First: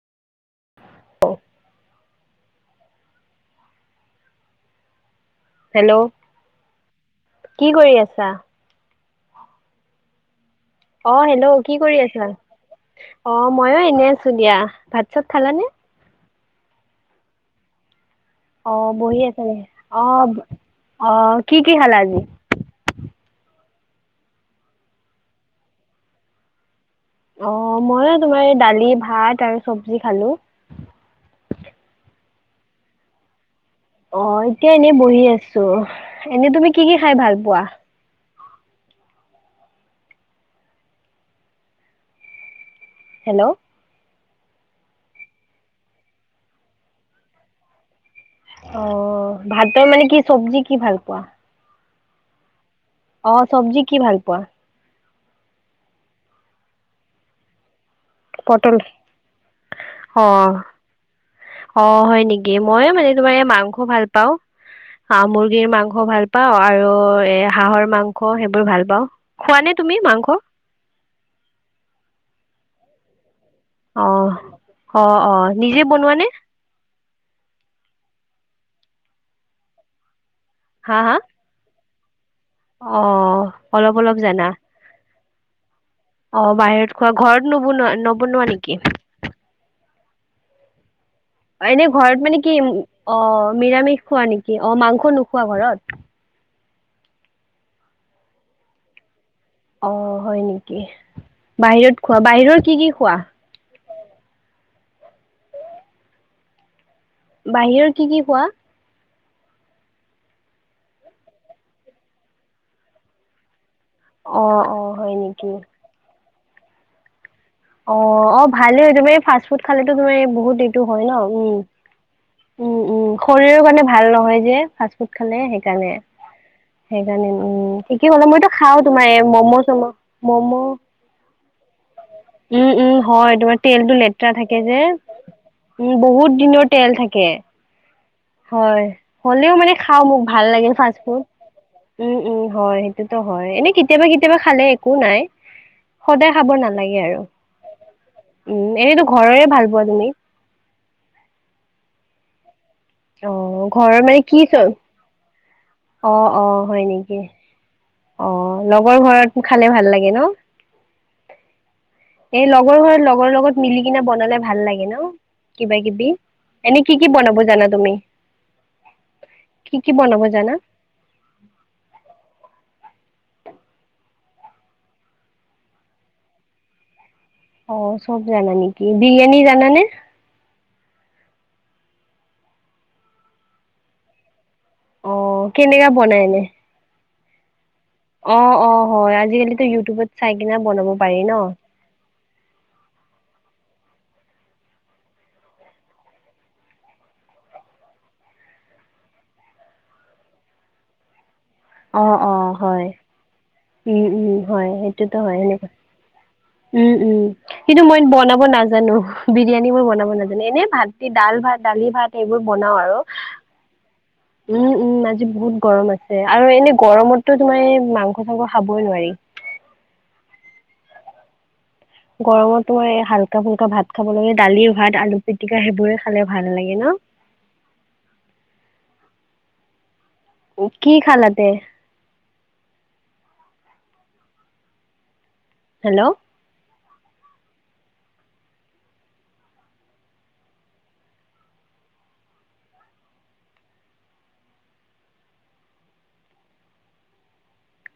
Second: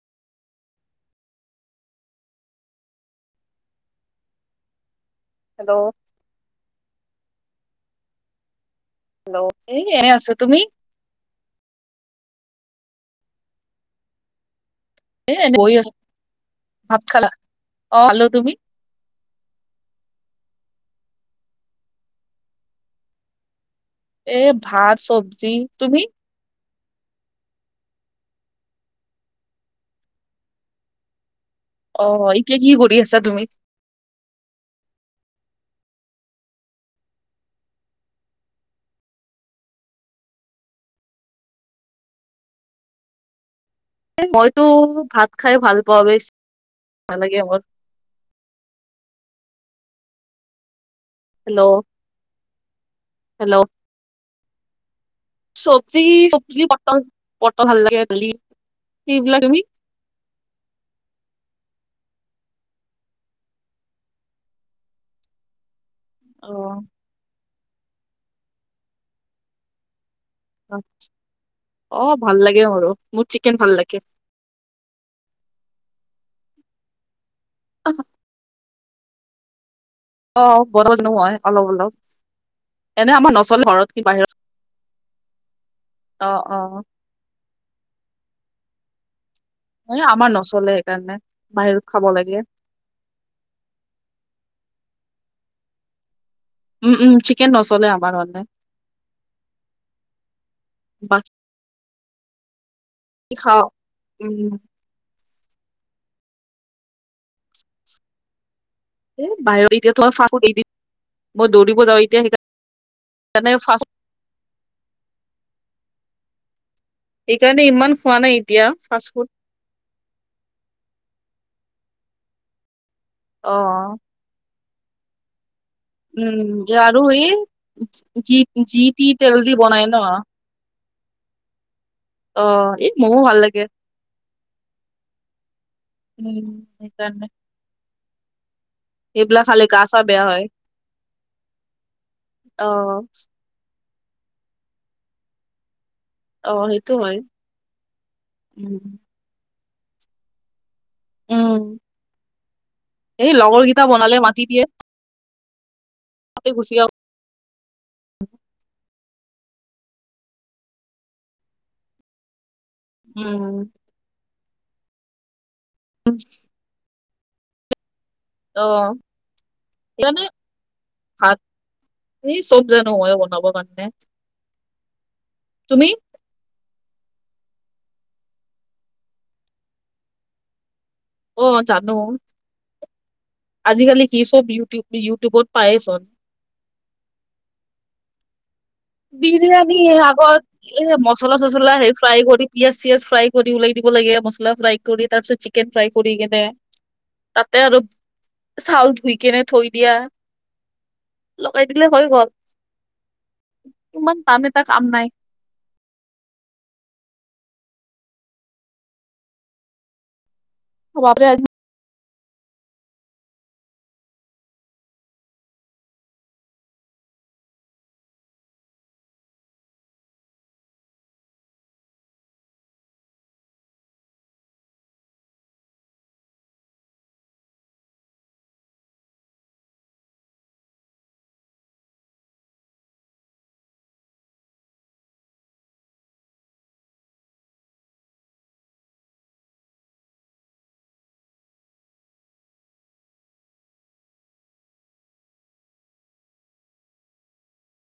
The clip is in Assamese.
হেল্ল' কি কৰি আছা? হেল্ল' এই এনেই আছো, তুমি? অ হেল্ল' কি কৰি আছিলা? অ ময়ো এনেই আছো দিয়া। ভাত চাত এ' খালানে? বহি আছো। ভাত খালা? অ খালো। তুমি? অ, বহি আছিলো। অ, অ কি কি খালা আজি? এ' ভাত চব্জি। তুমি? অ, ময়ো তোমাৰ এই দালি ভাত আৰু চব্জি খালো। অ, এতিয়া কি কৰি আছা তুমি? অ, এতিয়া এনেই বহি আচিলো। এনেই তুমি কি কি খাই ভাল পোৱা? হেল্ল'। মই টো, ভাত খায়ে ভাল পাওঁ বে, নালাগে মোৰ। অ, ভাতৰ মানে কি চব্জি কি ভাল পোৱা? হেল্ল'। অ, হেল্ল' চব্জি কি ভাল পোৱা? চব্জি, চব্জি পটল পটল ভাল লাগে। পটল সেইবিলাকে, অ- অ, হয় নেকি? মই মানে তোমাৰ এই মাংস ভাল পাওঁ। হাঁহ মুৰ্গীৰ মাংস ভাল অ পাওঁ আৰু এ হাঁহৰ মাংস সেইবোৰ ভাল পাওঁ। খোৱা নে তুমি মাংস? অ, ভাল লাগে মোৰো। মোৰ চিকেন ভাল লাগে। অ-অ-অ নিজেই বনোৱা নে? [inaudible] অ, হা হা নহয়, অলপ- অলপ এনে আমাৰ অ', নচলে অলপ ঘৰত, কি অলপ বাহিৰত জানা অ, বাহিৰত খোৱা, ঘৰত নবনোৱা- নবনোৱা নেকি? এ আমাৰ নচলে সেইকাৰণে। বাহিৰত এনেই খাব ঘৰত লাগে মানে কি অ, নিৰামিষ খোৱা নেকি? অ, মাংস নোখোৱা ঘৰত? উম- উম, চিকেন নচলে আমাৰ হ'লে। অ, হয় নেকি, বা বাহিৰত খোৱা বাহিৰৰ কি কি খোৱা? খাওঁ, উম। বাহিৰৰ কি কি খোৱা? এ বাহিৰত এতিয়া [unintelligible] মই দৌৰিব যাওঁ এতিয়া সেইকাৰণে [inaudible] অ- অ হয় নেকি। সেইকাৰণে ইম অ- অ ভালেই হয়, তোমাৰ এই ফাষ্ট ফুড খালেটো তোমাৰ এই বহুত এইটো হয় ন, উম। উম- উম শৰীৰৰ কাৰণে অ'। ভাল নহয় যে ফাষ্ট ফুড খালে সেইকাৰণে। উম, আৰু এই সেইকাৰণে উম, ঠিকেই হ'লে যি মইটো যি খাওঁ টি তোমাৰ এই তেল দি ম'ম' চম' বনাই ন। ম'ম' অ', উম- এই উম মমো হয়, ভাল তোমাৰ লাগে তেলটো লেতৰা থাকে যে। উম, বহুত দিনৰ তেল থাকে। হয়। সেইবিলাক হ'লেও খালে মানে গা চা খাওঁ মোক বেয়া হয়। ভাল লাগে ফাষ্ট ফুড। উম- উম হয় অ', সেইটোতো হয়। এনে কেত কেতিয়াবা- কেতিয়াবা খালে একো নাই। সদায় খাব অ', সেইটো নালাগে হয় আৰু। উম, উম, এনেতো ঘৰৰে ভাল পোৱা তুমি। উম, এই অ', লগৰকিটা ঘৰৰ মানে বনালে কি মাতি চ দিয়ে। অ- অ, তাতে গুচি হয় আহো নেকি, অ লগৰ ঘৰত খালে ভাল লাগে ন। এ লগৰ ঘৰত, লগৰ লগত উম, মিলি কিনে বনালে ভাল লাগে ন কিবা- কিবি। এনেই কি কি বনাব জানা তুমি? অ, কি কি জানো বনাব জানা? ভাত, এই চব জানো, মই বনাবৰ কাৰণে। তুমি? অ, চব জানা নেকি, বিৰিয়ানী জানানে? অ, জানো। আজিকালি কি চব ইউটিউ- অ ইউটিউবত কেনেকা পায়েচোন। বনাই এনে? অ- অ। হয় আজিকালিতো বিৰিয়ানী এ ইউটিউবত চাই আগত, কিনে বনাব এ পাৰি ন। মচলা- চচলা হে ফ্ৰাই কৰি পিয়াঁজ-চিয়াজ ফ্ৰাই কৰি ওলাই দিব লাগে মছলা ফ্ৰাই কৰি তাৰ পিছত চিকেন ফ্ৰাই কৰি কিনে তাতে আৰু চাউল ধুই কেনে থৈ দিয়া। লগাই দিলে হৈ অ- গ'ল অ হয়, উম- ইমান টান উম এটা হয় কাম নাই সেইটোতো হয় এনেকোৱা। উম- উম কিন্তু মই বনাব নাজানো, বিৰিয়ানী মই বনাব নাজানো। এনে ভাত দি বাপৰে দাল- ভাত- দালি- ভাত এইবোৰ বনাও আৰু। উম- উম, আজি বহুত গৰম আছে আৰু এনেই গৰমততো তোমাৰ এই মাংস - চাংস খাবই নোৱাৰি। গৰমত মই হালকা ফুলকা ভাত খাব লাগে দালিৰ, ভাত, আলু পিটিকা হেইবোৰে খালে ভাল লাগে ন? কি খালাতে? হেল্ল'।